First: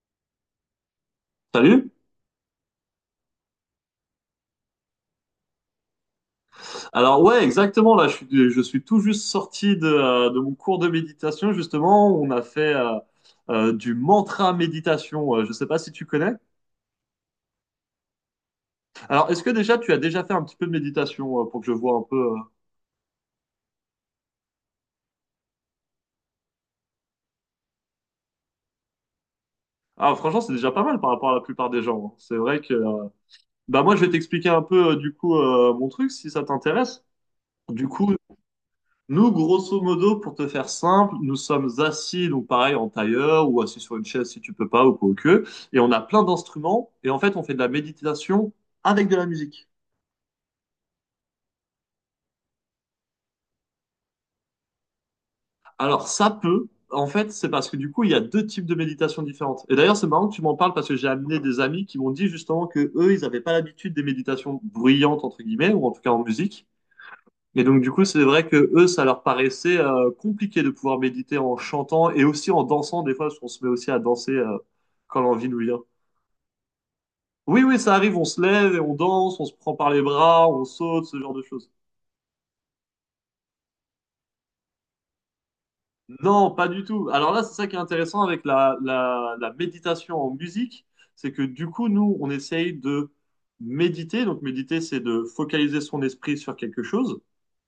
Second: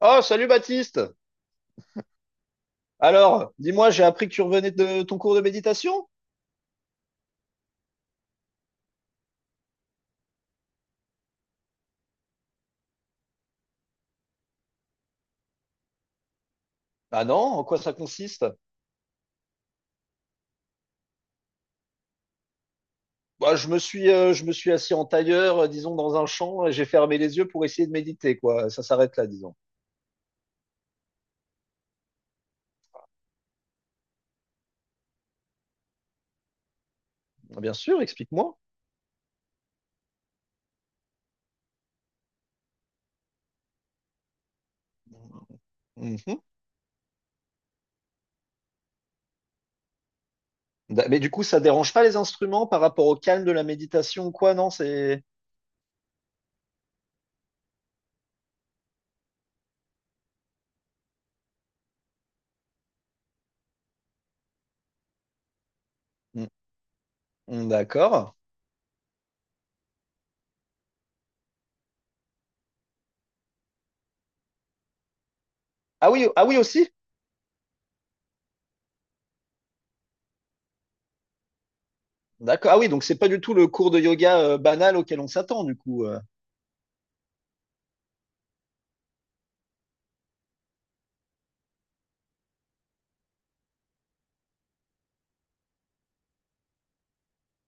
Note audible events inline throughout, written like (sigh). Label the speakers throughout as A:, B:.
A: Oh, salut Baptiste!
B: Salut.
A: Alors, dis-moi, j'ai appris que tu revenais de ton cours de méditation?
B: Alors ouais, exactement. Là, je suis tout juste sorti de mon cours de méditation. Justement, on a fait du mantra méditation. Je ne sais pas si tu connais.
A: Ah non, en quoi ça consiste?
B: Alors, est-ce que déjà tu as déjà fait un petit peu de méditation pour que je vois un peu
A: Bah, je me suis assis en tailleur, disons, dans un champ, et j'ai fermé les yeux pour essayer de méditer, quoi. Ça s'arrête là, disons.
B: Ah, franchement, c'est déjà pas mal par rapport à la plupart des gens, hein. C'est vrai que, bah moi, je vais t'expliquer un peu du coup mon truc si ça t'intéresse.
A: Ah, bien
B: Du
A: sûr,
B: coup,
A: explique-moi.
B: nous, grosso modo, pour te faire simple, nous sommes assis, donc pareil, en tailleur ou assis sur une chaise si tu peux pas ou quoi que, et on a plein
A: Mhm.
B: d'instruments, et en fait, on fait de la méditation avec de la musique.
A: Mais du coup, ça dérange pas les instruments par rapport au calme de la méditation ou quoi, non? C'est…
B: Alors, ça peut, en fait, c'est parce que du coup, il y a deux types de méditation différentes. Et d'ailleurs, c'est marrant que tu m'en parles parce que j'ai amené des amis qui m'ont dit justement que eux, ils n'avaient pas l'habitude des méditations bruyantes, entre guillemets, ou en tout cas en
A: Mm,
B: musique. Et
A: mm,
B: donc, du coup, c'est
A: d'accord.
B: vrai que eux, ça leur paraissait compliqué de pouvoir méditer en chantant et aussi en dansant, des fois, parce qu'on se met aussi à danser quand l'envie nous vient.
A: Ah oui, ah oui aussi?
B: Oui, oui, ça arrive, on se lève et on danse, on se prend par les bras, on saute, ce genre de choses.
A: D'accord. Ah oui, donc c'est pas du tout le cours de yoga, banal auquel on s'attend, du coup.
B: Non, pas du tout. Alors là, c'est ça qui est intéressant avec la méditation en musique, c'est que du coup, nous, on essaye de méditer. Donc, méditer, c'est de focaliser son esprit sur quelque chose.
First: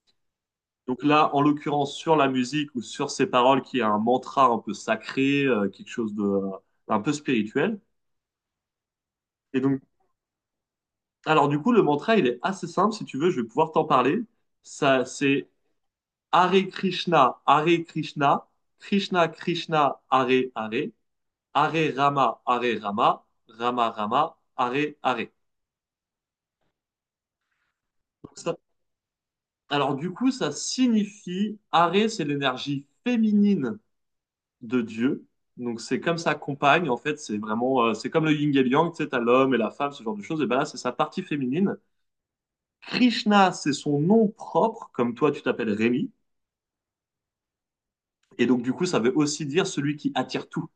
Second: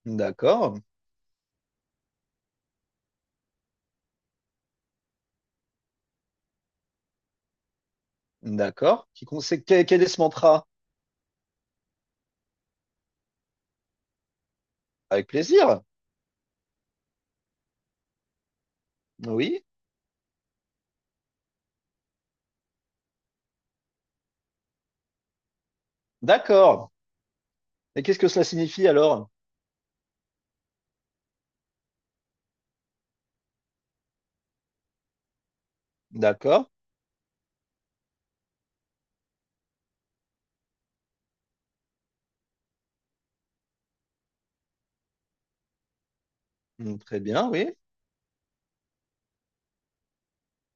A: D'accord.
B: Donc là, en l'occurrence, sur la musique ou sur ces paroles, qui est un mantra un peu sacré, quelque chose de un peu spirituel.
A: D'accord. Qui,
B: Et donc,
A: quel est ce mantra?
B: alors du coup, le mantra, il est assez simple. Si tu veux, je vais pouvoir t'en parler. Ça,
A: Avec
B: c'est
A: plaisir.
B: Hare Krishna, Hare Krishna, Krishna
A: Oui.
B: Krishna, Hare Hare, Hare Rama, Hare Rama, Rama Rama, Hare Hare.
A: D'accord. Et qu'est-ce que
B: Donc
A: cela
B: ça-
A: signifie alors?
B: alors du coup, ça signifie, Hare, c'est l'énergie féminine de Dieu. Donc c'est comme sa
A: D'accord.
B: compagne, en fait, c'est vraiment, c'est comme le yin et le yang, tu sais, t'as l'homme et la femme, ce genre de choses. Et ben là, c'est sa partie féminine. Krishna, c'est son nom propre, comme toi, tu t'appelles Rémi.
A: Hmm, très bien, oui.
B: Et donc du coup, ça veut aussi dire celui qui attire tout.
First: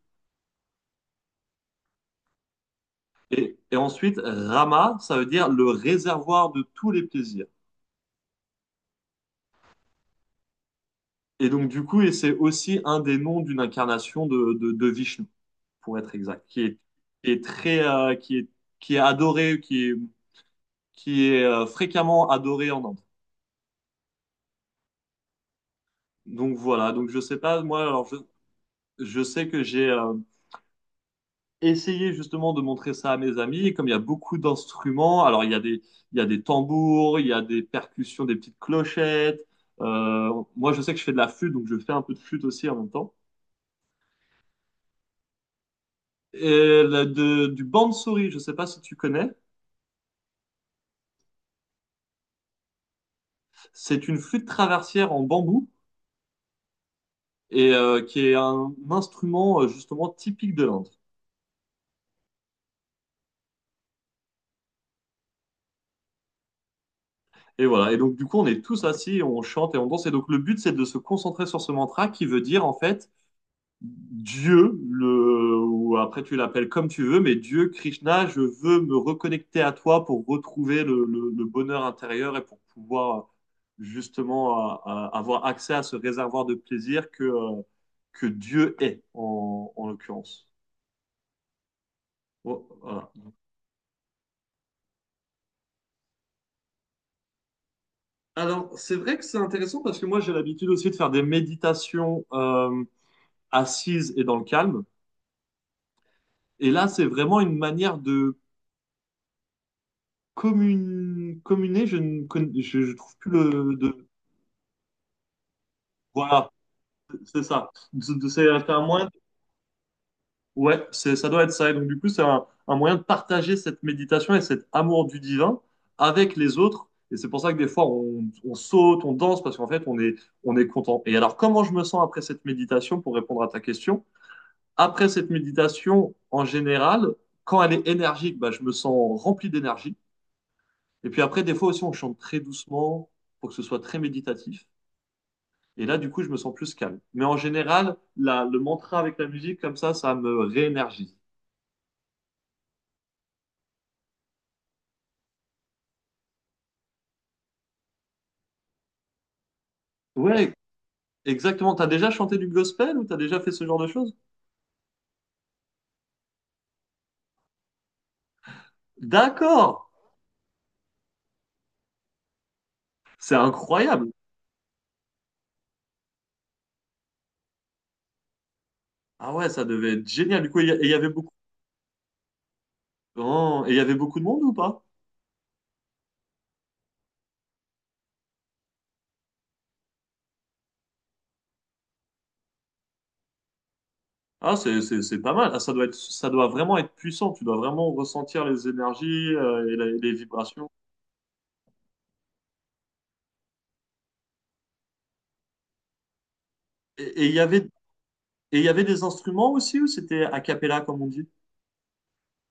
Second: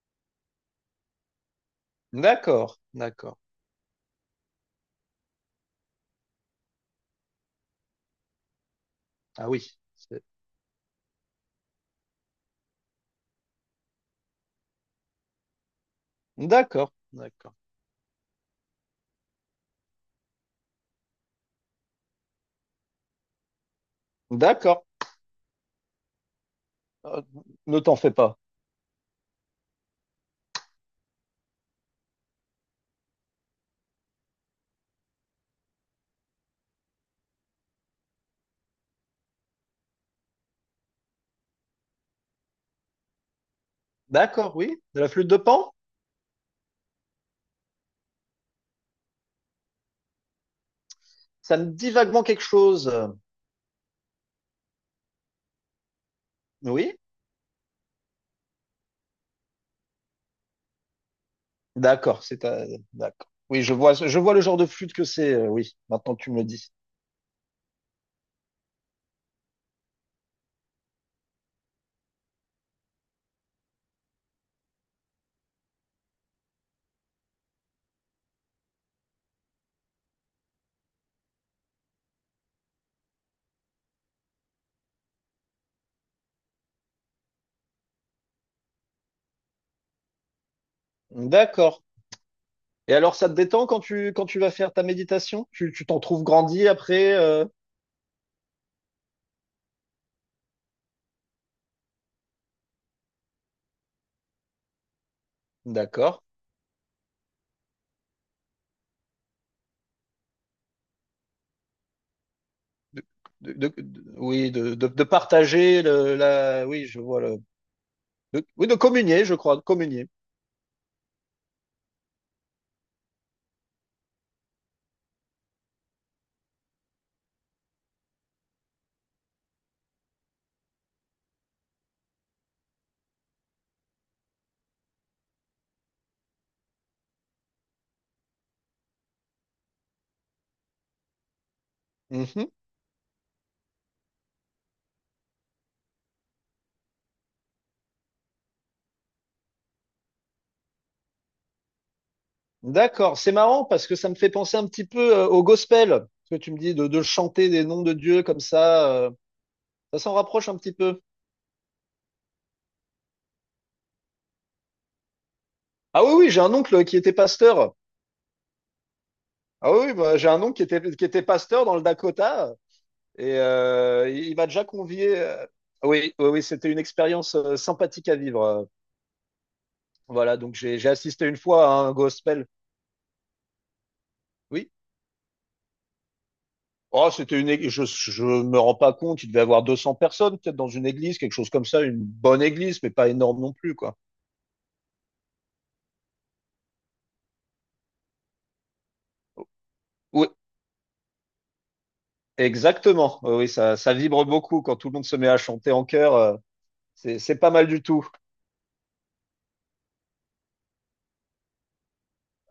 A: D'accord. D'accord.
B: Et ensuite, Rama, ça veut dire le réservoir de tous les plaisirs.
A: Ah oui.
B: Et donc du coup, et c'est aussi un des noms d'une incarnation de Vishnu, pour être exact, qui est,
A: D'accord.
B: qui est
A: D'accord.
B: très, euh, qui est, qui est adoré, qui est fréquemment adoré en Inde.
A: D'accord.
B: Donc voilà, donc je
A: Euh,
B: sais pas,
A: ne
B: moi,
A: t'en
B: alors
A: fais
B: je,
A: pas.
B: je sais que j'ai essayé justement de montrer ça à mes amis, et comme il y a beaucoup d'instruments, alors il y a des, tambours, il y a des percussions, des petites clochettes, moi je sais que je fais de la flûte, donc je fais un peu de flûte aussi en même temps.
A: D'accord, oui. De la flûte de Pan?
B: Du bansuri, je sais pas si tu connais,
A: Ça me dit vaguement quelque chose.
B: c'est une flûte traversière en bambou,
A: Oui.
B: et qui est un instrument justement typique de l'Inde.
A: D'accord. D'accord. Oui, je vois le genre de flûte que c'est. Oui. Maintenant que tu me le dis.
B: Et voilà. Et donc, du coup, on est tous assis, on chante et on danse. Et donc, le but, c'est de se concentrer sur ce mantra qui veut dire, en fait, Dieu, le, ou après tu l'appelles comme tu veux, mais Dieu, Krishna, je veux me reconnecter à toi pour retrouver le bonheur intérieur et pour pouvoir justement avoir accès à ce réservoir de plaisir que Dieu est, en l'occurrence.
A: D'accord.
B: Bon,
A: Et
B: voilà.
A: alors, ça te détend quand tu vas faire ta méditation? Tu t'en trouves grandi après?
B: Alors, c'est vrai que c'est intéressant parce que moi, j'ai l'habitude aussi de faire des méditations assises et dans le calme.
A: D'accord.
B: Et là, c'est vraiment une manière de communer. Je ne con- je
A: De,
B: trouve plus le. De,
A: oui, de partager
B: voilà,
A: oui, je vois le,
B: c'est ça. C'est
A: de- oui,
B: c'est
A: de
B: un moyen.
A: communier, je crois, de communier.
B: Ouais, c'est, ça doit être ça. Et donc, du coup, c'est un moyen de partager cette méditation et cet amour du divin avec les autres. Et c'est pour ça que des fois, on saute, on danse, parce qu'en fait, on est content. Et alors, comment je me sens après cette méditation, pour répondre à ta question? Après cette méditation, en général, quand elle est énergique, bah, je me sens rempli d'énergie. Et puis après, des fois aussi, on chante très
A: Mhm.
B: doucement pour que ce soit très méditatif. Et là, du coup, je me sens plus calme. Mais en général, le mantra avec la musique, comme ça me réénergise.
A: D'accord. C'est marrant parce que ça me fait penser un petit peu au gospel. Ce que tu me dis de chanter des noms de Dieu comme ça, ça s'en rapproche
B: Ouais,
A: un petit peu.
B: exactement. T'as déjà chanté du gospel ou t'as déjà fait ce genre de choses?
A: Ah oui, oui, j'ai un oncle qui était pasteur. Ah
B: D'accord!
A: oui, oui, bah, j'ai un oncle qui était pasteur dans le Dakota.
B: C'est
A: Et
B: incroyable!
A: il m'a déjà convié. Oui, oui, oui, c'était une expérience sympathique à vivre.
B: Ah ouais, ça devait être
A: Voilà,
B: génial. Du
A: donc
B: coup, et il
A: j'ai
B: y avait
A: assisté
B: beaucoup.
A: une fois à un gospel.
B: Oh, et il y avait beaucoup de monde ou
A: Oui.
B: pas?
A: Oh, c'était une. Je me rends pas compte. Il devait y avoir 200 personnes peut-être dans une église, quelque chose comme ça, une bonne église, mais pas énorme non plus, quoi.
B: Ah, c'est pas mal. Ah, ça doit vraiment être puissant. Tu dois vraiment ressentir les énergies et les
A: Oui,
B: vibrations.
A: exactement. Oui, oui, ça vibre beaucoup quand tout le monde se met à chanter en chœur. C'est
B: Et il y
A: pas
B: avait
A: mal du tout.
B: Et il y avait des instruments aussi ou c'était a cappella comme on dit?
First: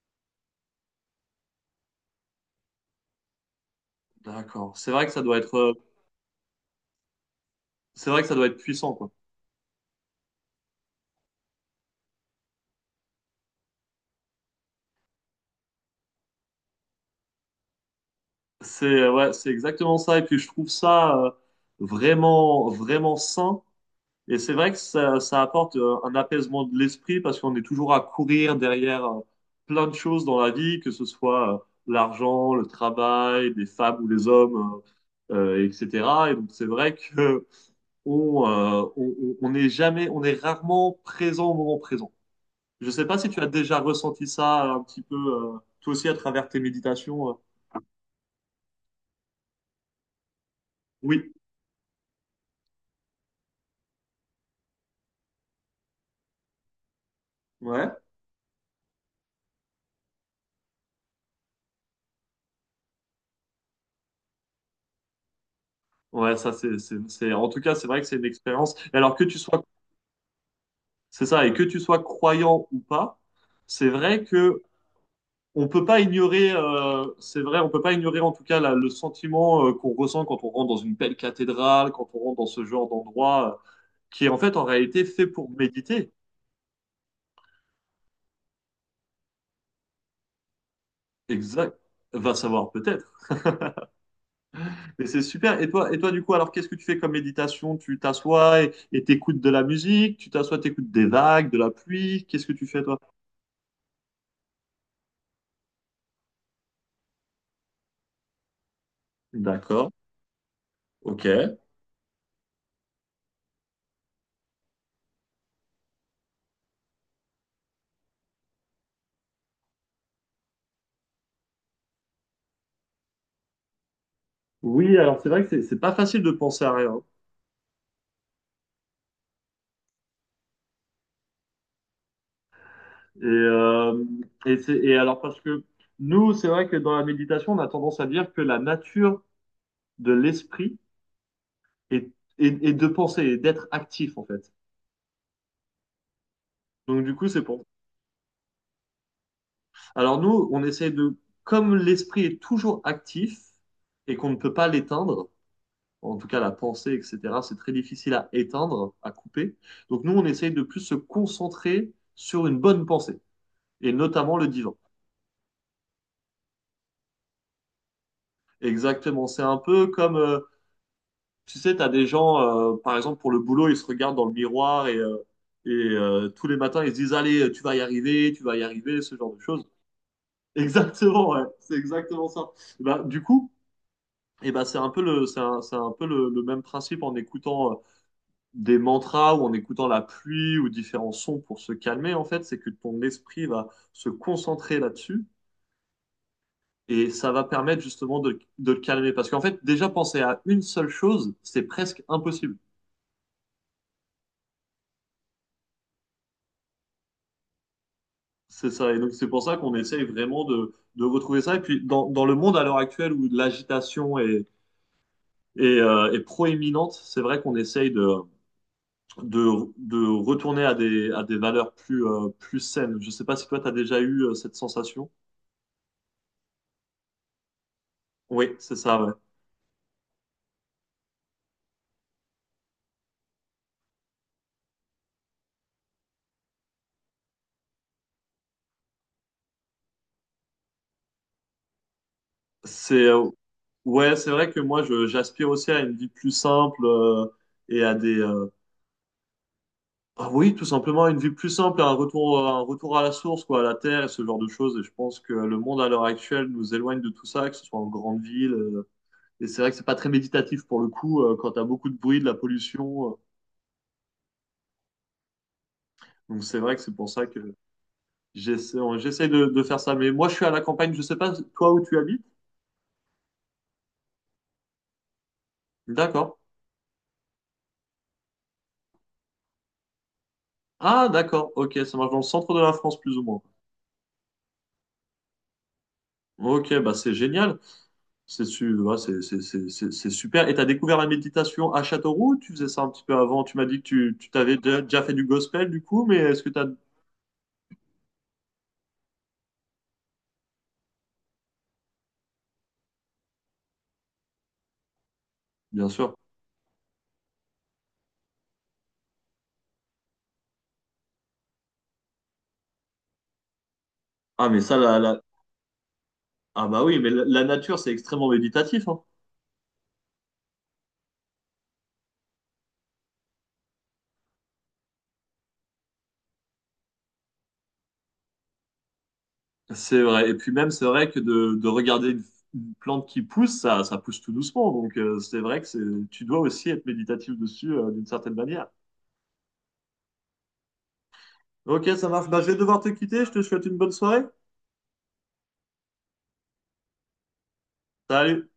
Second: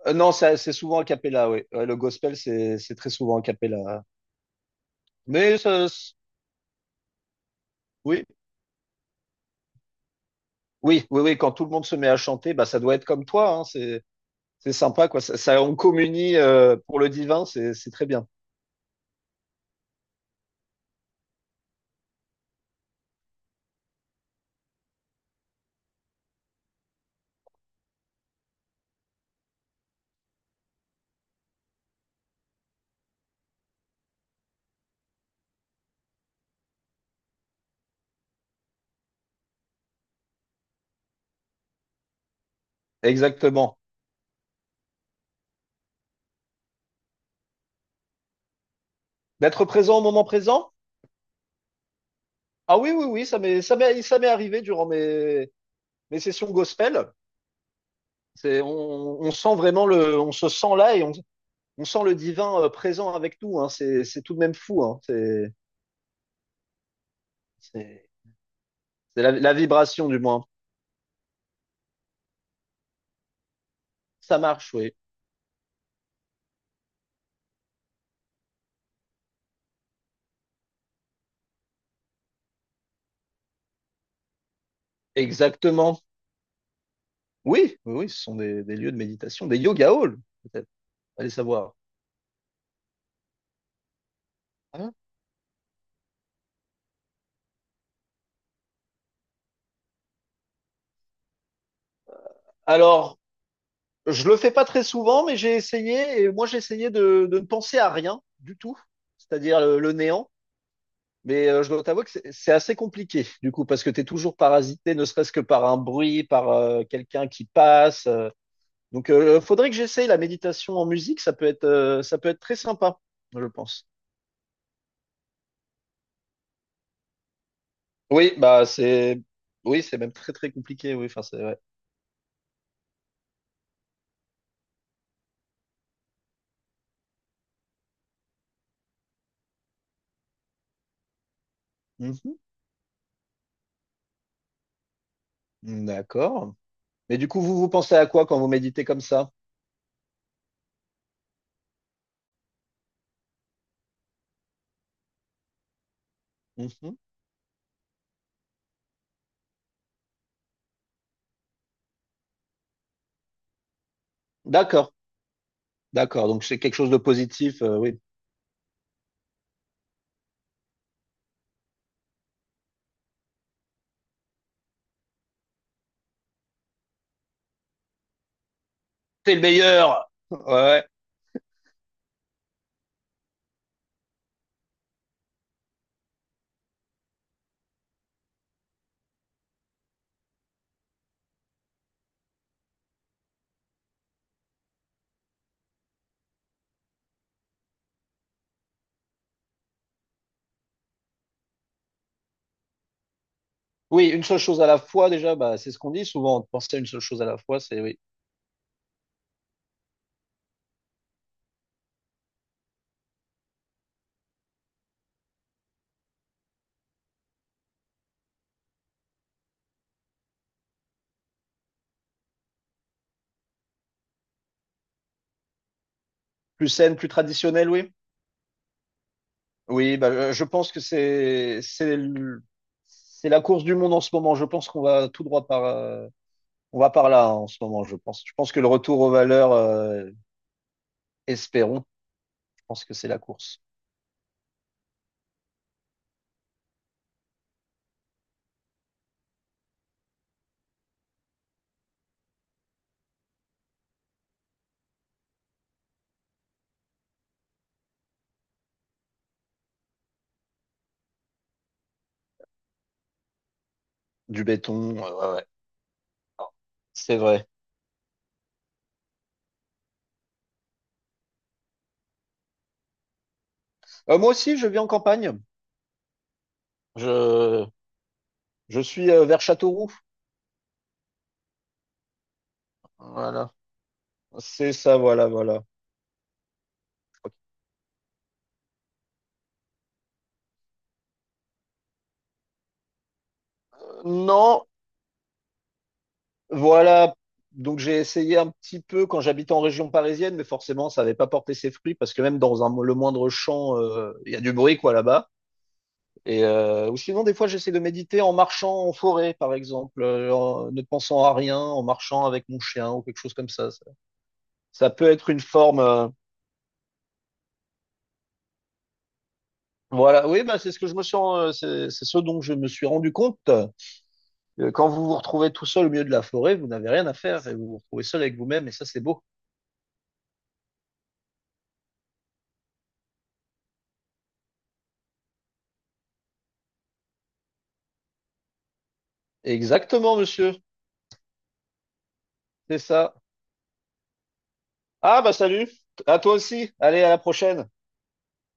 A: Non, c'est souvent a cappella. Oui, ouais, le gospel c'est très souvent a cappella.
B: D'accord. C'est vrai que ça doit être,
A: Mais ça,
B: c'est vrai que ça doit être puissant quoi.
A: Oui, oui, oui, quand tout le monde se met à chanter, bah, ça doit être comme toi, hein, c'est sympa, quoi. On communie pour le divin, c'est très bien.
B: C'est ouais, c'est exactement ça. Et puis je trouve ça vraiment, vraiment sain. Et c'est vrai que ça apporte un apaisement de l'esprit parce qu'on est toujours à courir derrière plein de choses dans la vie, que ce soit l'argent, le travail, les femmes ou les hommes, etc. Et donc c'est vrai que on est jamais, on est rarement présent au moment présent. Je sais pas si tu as
A: Exactement.
B: déjà ressenti ça un petit peu, toi aussi à travers tes méditations.
A: D'être présent au moment présent?
B: Oui,
A: Ah oui, oui, oui, ça m'est arrivé durant mes, mes sessions gospel.
B: ouais.
A: C'est, on sent vraiment le, on se sent là et on sent le divin présent avec nous, hein. C'est tout de même fou, hein.
B: Ouais, ça c'est, en tout cas, c'est vrai que
A: C'est,
B: c'est une expérience. Et alors
A: c'est
B: que
A: la,
B: tu
A: la
B: sois,
A: vibration, du moins.
B: c'est ça, et que tu sois croyant ou pas, c'est vrai
A: Ça
B: que
A: marche, oui.
B: on peut pas ignorer, c'est vrai, on peut pas ignorer en tout cas le sentiment qu'on ressent quand on rentre dans une belle cathédrale, quand on rentre dans ce genre d'endroit qui est en fait en réalité fait pour
A: Exactement.
B: méditer.
A: Oui, oui, oui, ce sont des lieux de méditation, des yoga halls, peut-être. Allez savoir.
B: Exact. Va savoir peut-être.
A: Hein.
B: Mais c'est super. Et toi, du coup, alors qu'est-ce que tu fais comme méditation? Tu t'assois et t'écoutes de la musique, tu t'assois, t'écoutes des vagues, de la pluie. Qu'est-ce que tu fais, toi?
A: Alors, je le fais pas très souvent, mais j'ai essayé, et moi j'ai essayé de ne penser à rien du tout, c'est-à-dire
B: D'accord.
A: le néant.
B: Ok.
A: Mais je dois t'avouer que c'est assez compliqué, du coup, parce que tu es toujours parasité, ne serait-ce que par un bruit, par quelqu'un qui passe. Donc, faudrait que j'essaye la méditation en musique, ça peut être très sympa, je pense.
B: Oui, alors c'est vrai que c'est pas facile de penser à rien.
A: Oui, oui, c'est même très très compliqué, oui, enfin c'est vrai.
B: Et, euh, et alors parce que nous, c'est vrai que dans la méditation, on a tendance à dire que la nature de l'esprit est,
A: Mhm.
B: est de penser, et d'être actif en fait.
A: D'accord.
B: Donc du
A: Mais du
B: coup,
A: coup,
B: c'est pour.
A: vous pensez à quoi quand vous méditez comme ça?
B: Alors nous, on essaie de, comme l'esprit est toujours actif et qu'on ne peut pas l'éteindre, en tout cas la pensée,
A: Mhm.
B: etc. C'est très difficile à éteindre, à couper. Donc nous, on essaye de plus se concentrer sur une bonne pensée, et notamment le divan.
A: D'accord. D'accord, donc c'est quelque chose de positif, oui.
B: Exactement, c'est un peu comme, tu sais, tu as des gens, par exemple, pour le boulot, ils se regardent dans le miroir et tous les matins, ils se disent, allez, tu vas y arriver, tu vas y arriver, ce genre
A: T'es
B: de
A: le
B: choses.
A: meilleur!
B: (laughs)
A: Ouais.
B: Exactement, ouais, c'est exactement ça. Et bah, du coup, et ben c'est un peu le, c'est un peu le même principe en écoutant des mantras ou en écoutant la pluie ou différents sons pour se calmer, en fait, c'est que ton esprit va se concentrer là-dessus et ça va permettre justement de le calmer. Parce qu'en fait, déjà penser à une seule chose, c'est presque impossible.
A: Oui, une seule chose à la fois, déjà, bah, c'est ce qu'on dit souvent, de penser à une seule chose à la fois, c'est oui.
B: C'est ça. Et donc, c'est pour ça qu'on essaye vraiment de retrouver ça. Et puis, dans le monde à l'heure actuelle où l'agitation est proéminente, c'est vrai qu'on essaye de retourner à des, valeurs plus, plus saines. Je sais pas si toi, tu as déjà eu cette sensation.
A: Plus saine, plus traditionnelle, oui.
B: Oui, c'est ça, ouais.
A: Oui, bah, je pense que c'est c'est la course du monde en ce moment. Je pense qu'on va tout droit par on va par là hein, en ce moment, je pense. Je pense que le retour aux valeurs, espérons, je pense que
B: C'est
A: c'est la course.
B: ouais, c'est vrai que moi je j'aspire aussi à une vie plus simple et à des ah oui, tout simplement une vie plus simple, à un retour à la source quoi, à la terre et ce genre de choses. Et je pense que le monde à l'heure actuelle nous éloigne de tout ça, que ce soit en grande ville. Et c'est vrai que c'est pas très méditatif pour le coup quand t'as beaucoup de bruit, de la pollution.
A: Du béton, ouais, ouais.
B: Donc
A: Ah,
B: c'est vrai que c'est pour
A: c'est
B: ça
A: vrai.
B: que j'essaie de faire ça. Mais moi je suis à la campagne, je sais pas toi où tu habites.
A: Moi aussi, je vis en campagne.
B: D'accord.
A: Je, je suis vers Châteauroux.
B: Ah d'accord. Ok, ça marche dans le centre de la France plus ou moins.
A: Voilà. C'est ça, voilà, voilà.
B: Ok, bah c'est génial. Ouais, c'est super. Et tu as découvert la méditation à Châteauroux? Tu faisais ça un petit peu avant. Tu m'as dit que tu t'avais
A: Non,
B: déjà fait du gospel du coup, mais est-ce que tu as...
A: voilà. Donc j'ai essayé un petit peu quand j'habitais en région parisienne, mais forcément ça n'avait pas porté ses fruits parce que même dans un, le moindre champ, il y a du bruit quoi là-bas.
B: Bien sûr.
A: Et ou sinon des fois j'essaie de méditer en marchant en forêt par exemple, en ne pensant à rien, en marchant avec mon chien ou quelque chose comme ça. Ça,
B: Ah, mais ça,
A: ça peut être une forme.
B: Ah bah oui, mais la nature, c'est extrêmement méditatif, hein.
A: Voilà, oui, c'est ce que je me suis, c'est ce dont je me suis rendu compte. Quand vous vous retrouvez tout seul au milieu de la forêt, vous n'avez rien à faire et vous vous retrouvez seul avec vous-même et ça c'est beau.
B: C'est vrai. Et puis même, c'est vrai que de regarder une plante qui pousse, ça pousse tout doucement. Donc c'est vrai que c'est, tu dois aussi être méditatif dessus d'une certaine manière.
A: Exactement, monsieur.
B: Ok, ça marche. Bah, je vais
A: C'est
B: devoir te
A: ça.
B: quitter. Je te souhaite une bonne soirée.
A: Ah, bah salut. À toi aussi. Allez, à la prochaine.
B: Salut.